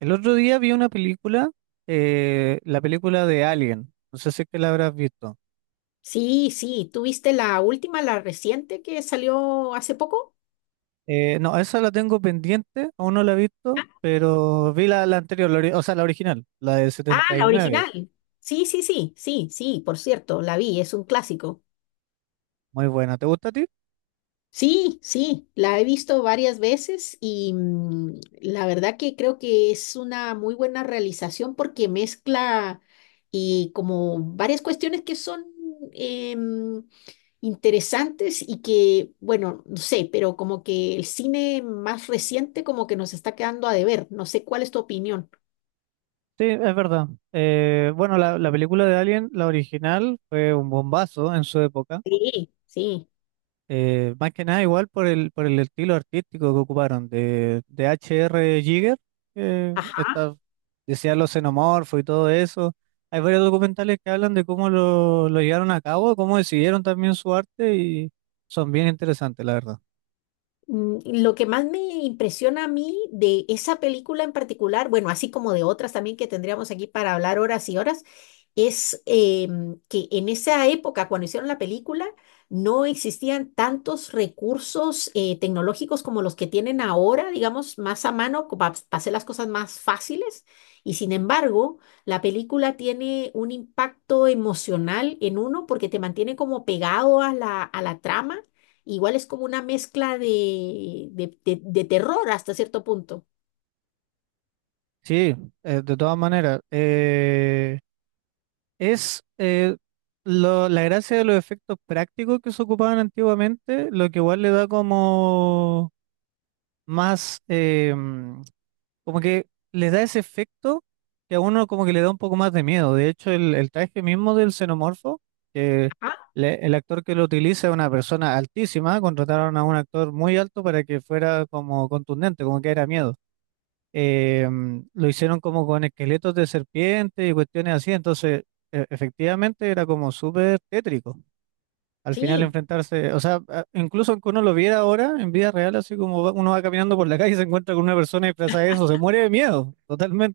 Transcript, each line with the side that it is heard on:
right: El otro día vi una película, la película de Alien. No sé si es que la habrás visto.
left: Sí, sí, ¿tú viste la última, la reciente que salió hace poco?
right: No, esa la tengo pendiente, aún no la he visto,
left: Ah,
right: pero vi la anterior, o sea, la original, la del
left: ah,
right: setenta y
left: la
right: nueve.
left: original. Sí, sí, sí, sí, sí, por cierto, la vi, es un clásico.
right: Muy buena. ¿Te gusta a ti?
left: Sí, sí, la he visto varias veces y la verdad que creo que es una muy buena realización porque mezcla y como varias cuestiones que son em, interesantes y que, bueno, no sé, pero como que el cine más reciente como que nos está quedando a deber. No sé cuál es tu opinión.
right: Sí, es verdad. Bueno, la película de Alien, la original, fue un bombazo en su época.
left: Sí, sí.
right: Más que nada igual por el estilo artístico que ocuparon de H.R. Giger, que
left: Ajá.
right: está, decía los xenomorfos y todo eso. Hay varios documentales que hablan de cómo lo llevaron a cabo, cómo decidieron también su arte y son bien interesantes, la verdad.
left: Lo que más me impresiona a mí de esa película en particular, bueno, así como de otras también que tendríamos aquí para hablar horas y horas, es que en esa época, cuando hicieron la película, no existían tantos recursos tecnológicos como los que tienen ahora, digamos, más a mano, para hacer las cosas más fáciles. Y sin embargo, la película tiene un impacto emocional en uno porque te mantiene como pegado a la trama. Igual es como una mezcla de terror hasta cierto punto.
right: Sí, de todas maneras, es eh, la gracia de los efectos prácticos que se ocupaban antiguamente, lo que igual le da como más, como que le da ese efecto que a uno como que le da un poco más de miedo. De hecho, el traje mismo del xenomorfo, que
left: Ajá,
right: el actor que lo utiliza es una persona altísima. Contrataron a un actor muy alto para que fuera como contundente, como que era miedo. Lo hicieron como con esqueletos de serpiente y cuestiones así. Entonces efectivamente era como súper tétrico. Al final
left: sí,
right: enfrentarse, o sea, incluso aunque uno lo viera ahora en vida real, así como uno va caminando por la calle y se encuentra con una persona disfrazada de eso, se muere de miedo,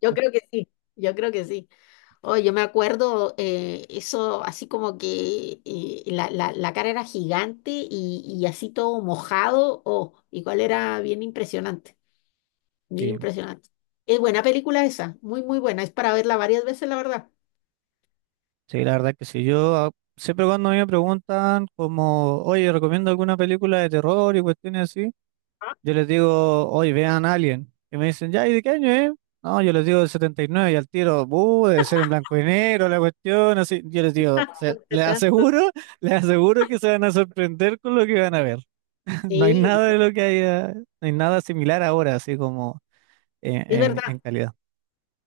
left: yo creo que sí, yo creo que sí. Oh, yo me acuerdo eso así como que la cara era gigante y así todo mojado. Oh, igual era bien impresionante, bien
right: Sí,
left: impresionante. Es buena película esa, muy, muy buena. Es para verla varias veces, la verdad.
right: sí, la verdad que sí. Yo siempre cuando a mí me preguntan como, oye, recomiendo alguna película de terror y cuestiones así, yo les digo, oye, vean Alien. Y me dicen, ya, ¿y de qué año es? No, yo les digo del 79 y nueve y al tiro: Debe ser en blanco y negro la cuestión, así». Yo les digo:
left: Tanto,
right: Les
left: tanto.
right: aseguro, les aseguro que se van a sorprender con lo que van a ver». No hay
left: Sí,
right: nada
left: sí,
right: de lo que haya, no hay nada similar ahora, así como en,
left: es
right: en- en
left: verdad.
right: calidad.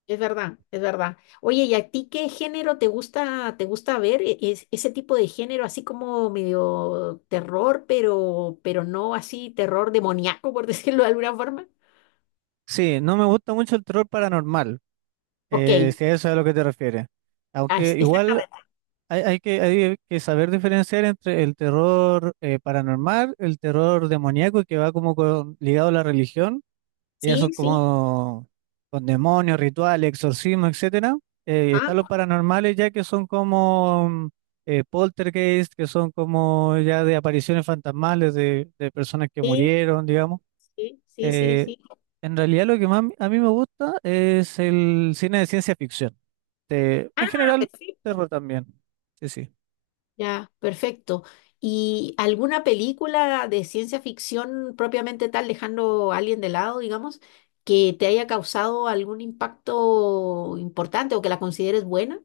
left: Es verdad, es verdad. Oye, ¿y a ti qué género te gusta ver? Ese tipo de género, así como medio terror, pero no así terror demoníaco, por decirlo de alguna forma.
right: Sí, no me gusta mucho el terror paranormal,
left: Ok,
right: si a eso es a lo que te refieres.
left: ah,
right: Aunque igual
left: exactamente.
right: hay que saber diferenciar entre el terror paranormal, el terror demoníaco, que va como ligado a la religión. Y eso
left: Sí, sí.
right: como con demonios, rituales, exorcismo, etcétera.
left: Ah,
right: Están los paranormales, ya que son como poltergeist, que son como ya de apariciones fantasmales de personas que
left: sí,
right: murieron, digamos.
left: sí, sí, sí,
right: Eh,
left: sí.
right: en realidad lo que más a mí me gusta es el cine de ciencia ficción. En
left: Ah,
right: general,
left: perfecto.
right: terror también. Sí, sí.
left: Ya, perfecto. ¿Y alguna película de ciencia ficción propiamente tal, dejando a alguien de lado, digamos, que te haya causado algún impacto importante o que la consideres buena?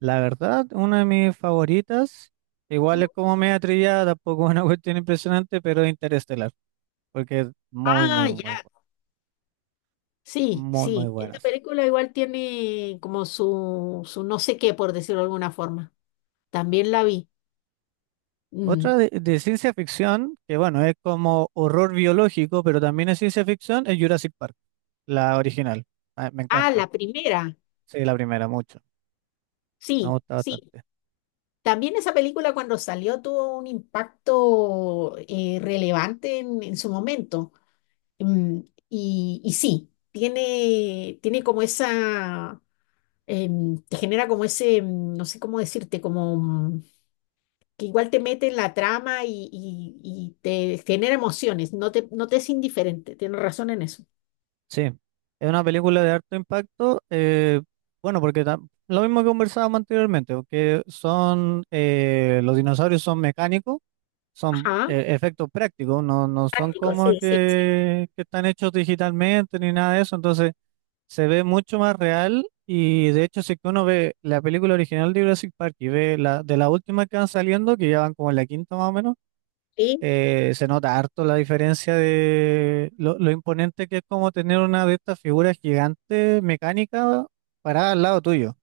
right: La verdad, una de mis favoritas, igual
left: ¿Mm?
right: es como media trillada, tampoco es una cuestión impresionante, pero es Interestelar, porque es muy,
left: Ah,
right: muy, muy,
left: ya, sí,
right: muy, muy
left: sí.
right: buena,
left: Esta
right: sí.
left: película igual tiene como su no sé qué, por decirlo de alguna forma. También la vi. Mm.
right: Otra de ciencia ficción, que bueno, es como horror biológico, pero también es ciencia ficción, es Jurassic Park, la original. Ah, me
left: Ah,
right: encanta.
left: la primera.
right: Sí, la primera, mucho. Me
left: Sí,
right: gusta
left: sí.
right: bastante.
left: También esa película cuando salió tuvo un impacto relevante en su momento. Mm, y sí, tiene como esa, te genera como ese, no sé cómo decirte, como que igual te mete en la trama y te genera emociones, no te es indiferente, tienes razón en eso.
right: Sí, es una película de harto impacto. Bueno, porque lo mismo que conversábamos anteriormente, que son, los dinosaurios son mecánicos, son
left: Ajá,
right: efectos prácticos, no son
left: práctico,
right: como
left: sí, sí, sí.
right: que están hechos digitalmente ni nada de eso. Entonces se ve mucho más real, y de hecho, si que uno ve la película original de Jurassic Park y ve la de las últimas que van saliendo, que ya van como en la quinta más o menos, se nota harto la diferencia de lo imponente que es como tener una de estas figuras gigantes mecánicas parada al lado tuyo.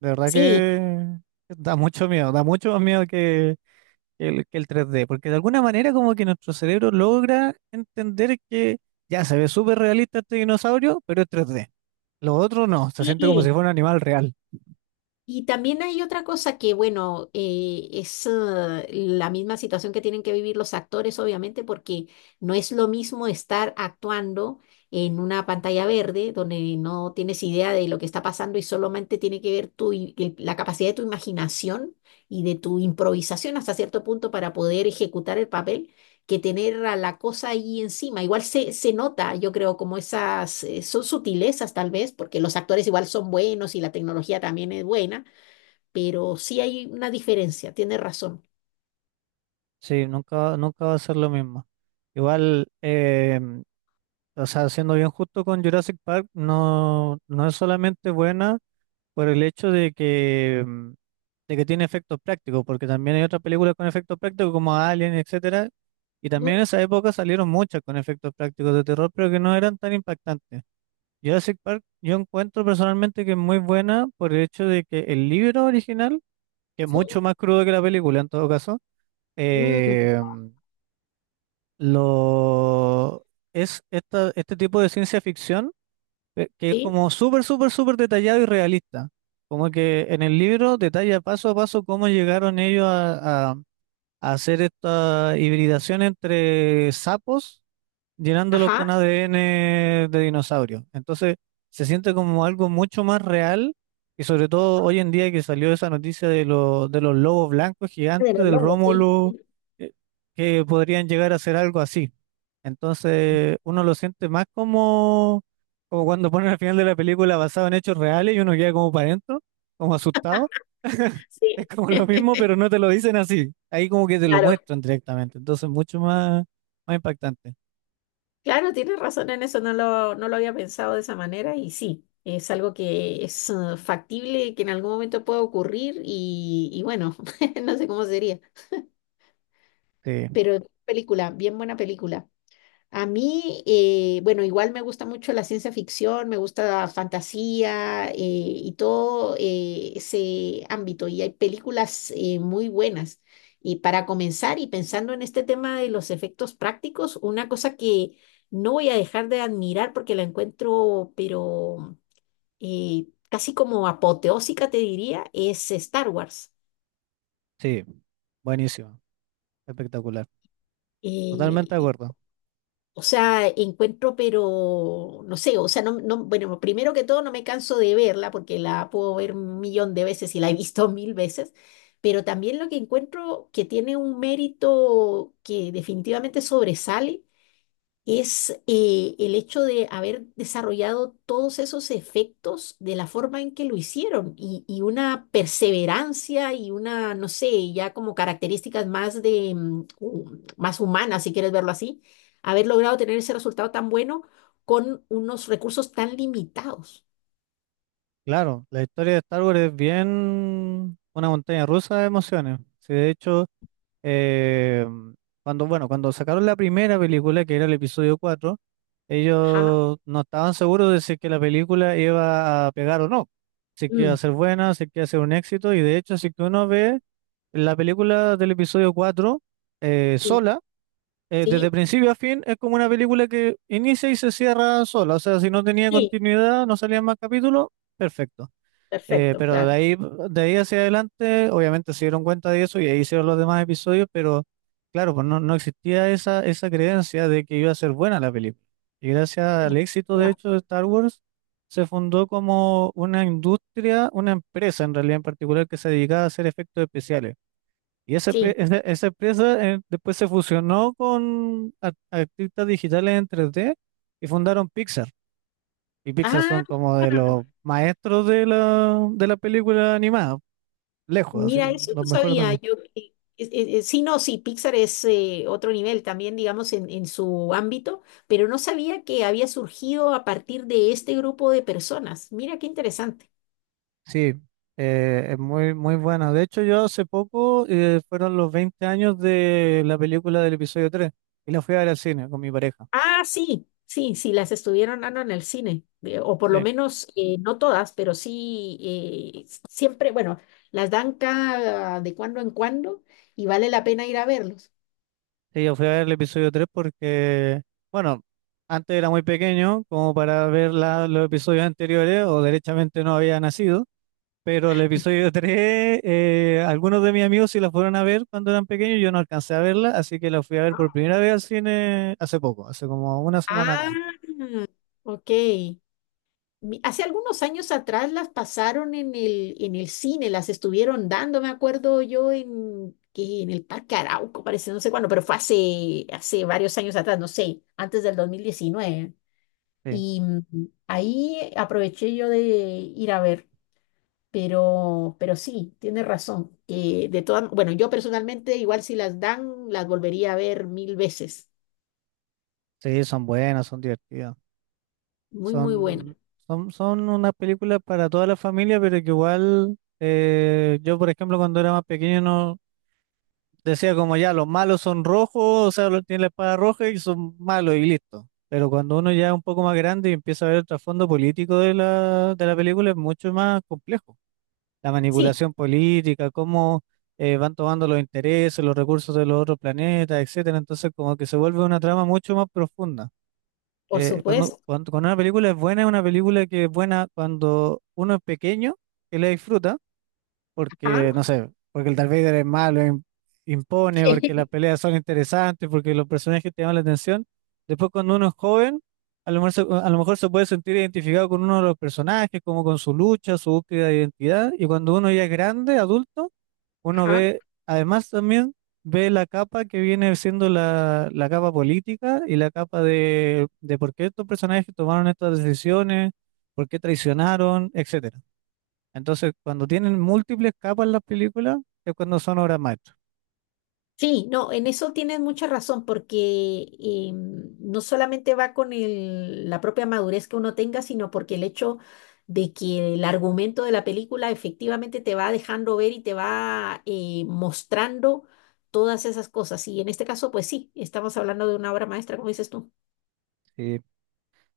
right: De verdad
left: Sí,
right: que da mucho miedo, da mucho más miedo que el tres d, porque de alguna manera como que nuestro cerebro logra entender que ya se ve súper realista este dinosaurio, pero es 3D. Lo otro no, se
left: sí,
right: siente como si
left: sí.
right: fuera un animal real.
left: Y también hay otra cosa que, bueno, es la misma situación que tienen que vivir los actores, obviamente, porque no es lo mismo estar actuando en una pantalla verde donde no tienes idea de lo que está pasando y solamente tiene que ver la capacidad de tu imaginación y de tu improvisación hasta cierto punto para poder ejecutar el papel, que tener a la cosa ahí encima. Igual se nota, yo creo, como esas, son sutilezas tal vez, porque los actores igual son buenos y la tecnología también es buena, pero sí hay una diferencia, tiene razón.
right: Sí, nunca, nunca va a ser lo mismo. Igual, o sea, siendo bien justo con Jurassic Park, no es solamente buena por el hecho de que tiene efectos prácticos, porque también hay otras películas con efectos prácticos como Alien, etcétera, y
left: Ujú.
right: también en esa época salieron muchas con efectos prácticos de terror, pero que no eran tan impactantes. Jurassic Park, yo encuentro personalmente que es muy buena por el hecho de que el libro original, que es mucho
left: Sí,
right: más crudo que la película en todo caso,
left: mm,
right: Eh, lo, este tipo de ciencia ficción, que es
left: sí,
right: como súper, súper, súper detallado y realista. Como que en el libro detalla paso a paso cómo llegaron ellos a hacer esta hibridación entre sapos llenándolo con
left: ajá,
right: ADN de dinosaurio. Entonces se siente como algo mucho más real, y sobre todo hoy en día que salió esa noticia de los lobos blancos
left: de
right: gigantes,
left: los
right: del
left: lobos, sí,
right: Rómulo,
left: sí,
right: eh, que podrían llegar a ser algo así. Entonces uno lo siente más como cuando ponen al final de la película basado en hechos reales, y uno queda como para adentro, como asustado.
left: sí.
right: Es como lo mismo, pero no te lo dicen así. Ahí como que te lo
left: Claro,
right: muestran directamente. Entonces mucho más, más impactante.
left: claro, tienes razón en eso, no lo había pensado de esa manera y sí, es algo que es factible, que en algún momento puede ocurrir y bueno, no sé cómo sería,
right: Sí.
left: pero película, bien buena película. A mí, bueno, igual me gusta mucho la ciencia ficción, me gusta la fantasía y todo ese ámbito. Y hay películas muy buenas. Y para comenzar, y pensando en este tema de los efectos prácticos, una cosa que no voy a dejar de admirar porque la encuentro, pero casi como apoteósica, te diría, es Star Wars.
right: Sí, buenísimo, espectacular. Totalmente
left: Eh,
right: de acuerdo.
left: O sea, encuentro, pero no sé, o sea, no, bueno, primero que todo no me canso de verla porque la puedo ver un millón de veces y la he visto mil veces, pero también lo que encuentro que tiene un mérito que definitivamente sobresale es el hecho de haber desarrollado todos esos efectos de la forma en que lo hicieron y una perseverancia y una, no sé, ya como características más humanas, si quieres verlo así, haber logrado tener ese resultado tan bueno con unos recursos tan limitados.
right: Claro, la historia de Star Wars es bien una montaña rusa de emociones. Sí, de hecho, eh, cuando sacaron la primera película, que era el episodio 4,
left: Ajá.
right: ellos no estaban seguros de si que la película iba a pegar o no, si que iba a
left: Mm,
right: ser buena, si que iba a ser un éxito. Y de hecho, si que uno ve la película del episodio 4
left: sí,
right: sola,
left: sí,
right: desde principio a fin, es como una película que inicia y se cierra sola. O sea, si no tenía
left: sí,
right: continuidad, no salían más capítulos, perfecto.
left: perfecto,
right: Pero de
left: claro.
right: ahí, de ahí hacia adelante, obviamente se dieron cuenta de eso y ahí hicieron los demás episodios, pero claro, pues no existía esa creencia de que iba a ser buena la película. Y gracias al
left: Sí,
right: éxito, de
left: claro,
right: hecho, de Star Wars, se fundó como una industria, una empresa en realidad en particular que se dedicaba a hacer efectos especiales. Y esa,
left: sí.
right: pe- esa, esa empresa después se fusionó con artistas digitales en 3D y fundaron Pixar. Y Pixar son
left: Ah,
right: como de los maestros de la película animada, lejos, así
left: mira,
right: como
left: eso
right: los
left: no
right: mejores del
left: sabía
right: mundo.
left: yo. Sí, no, sí, Pixar es otro nivel también, digamos, en su ámbito, pero no sabía que había surgido a partir de este grupo de personas. Mira qué interesante.
right: Sí, es muy, muy buena. De hecho, yo hace poco, fueron los 20 años de la película del episodio tres, y la fui a ver al cine con mi pareja.
left: Ah, sí, sí, sí, las estuvieron dando en el cine, o por lo
right: Sí.
left: menos no todas, pero sí, siempre, bueno, las dan cada de cuando en cuando y vale la pena ir a verlos.
right: Sí, yo fui a ver el episodio 3 porque, bueno, antes era muy pequeño como para ver los episodios anteriores, o derechamente no había nacido, pero el episodio tres, algunos de mis amigos sí la fueron a ver cuando eran pequeños, yo no alcancé a verla, así que la fui a ver por primera vez al cine hace poco, hace como una semana atrás.
left: Ah, ok. Hace algunos años atrás las pasaron en el cine, las estuvieron dando, me acuerdo yo, que en el Parque Arauco, parece, no sé cuándo, pero fue hace varios años atrás, no sé, antes del 2019.
right: Sí,
left: Y ahí aproveché yo de ir a ver, pero sí, tienes razón, que de todas, bueno, yo personalmente igual si las dan, las volvería a ver mil veces.
right: sí, son buenas, son divertidas,
left: Muy, muy
right: son,
left: buena.
right: son unas películas para toda la familia, pero que igual, yo, por ejemplo, cuando era más pequeño no, decía como ya, los malos son rojos, o sea, los tienen la espada roja y son malos, y listo. Pero cuando uno ya es un poco más grande y empieza a ver el trasfondo político de la película, es mucho más complejo. La
left: Sí,
right: manipulación política, cómo van tomando los intereses, los recursos de los otros planetas, etcétera. Entonces, como que se vuelve una trama mucho más profunda.
left: por
right: Eh, cuando,
left: supuesto.
right: cuando, cuando una película es buena, es una película que es buena cuando uno es pequeño, que la disfruta porque,
left: Ajá.
right: no sé, porque el Darth Vader es malo, impone, porque las peleas son interesantes, porque los personajes te llaman la atención. Después, cuando uno es joven, a lo mejor se puede sentir identificado con uno de los personajes, como con su lucha, su búsqueda de identidad, y cuando uno ya es grande, adulto, uno
left: Ajá.
right: ve, además también ve la capa que viene siendo la capa política, y la capa de por qué estos personajes tomaron estas decisiones, por qué traicionaron, etcétera. Entonces, cuando tienen múltiples capas las películas, es cuando son obras maestras.
left: Sí, no, en eso tienes mucha razón, porque no solamente va con la propia madurez que uno tenga, sino porque el hecho de que el argumento de la película efectivamente te va dejando ver y te va mostrando todas esas cosas. Y en este caso, pues sí, estamos hablando de una obra maestra, como dices tú.
right: Sí,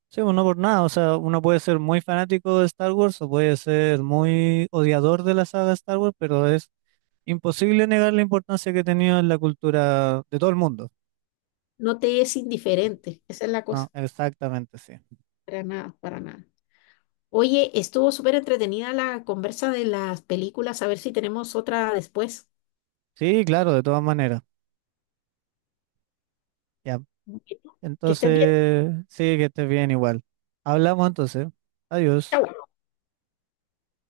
right: sí, pues no por nada, o sea, uno puede ser muy fanático de Star Wars o puede ser muy odiador de la saga Star Wars, pero es imposible negar la importancia que ha tenido en la cultura de todo el mundo.
left: No te es indiferente, esa es la
right: No,
left: cosa.
right: exactamente, sí.
left: Para nada, para nada. Oye, estuvo súper entretenida la conversa de las películas, a ver si tenemos otra después.
right: Sí, claro, de todas maneras. Ya,
left: Bueno. Que estés bien.
right: entonces, sí, que estés bien igual. Hablamos entonces. Adiós.
left: Chao.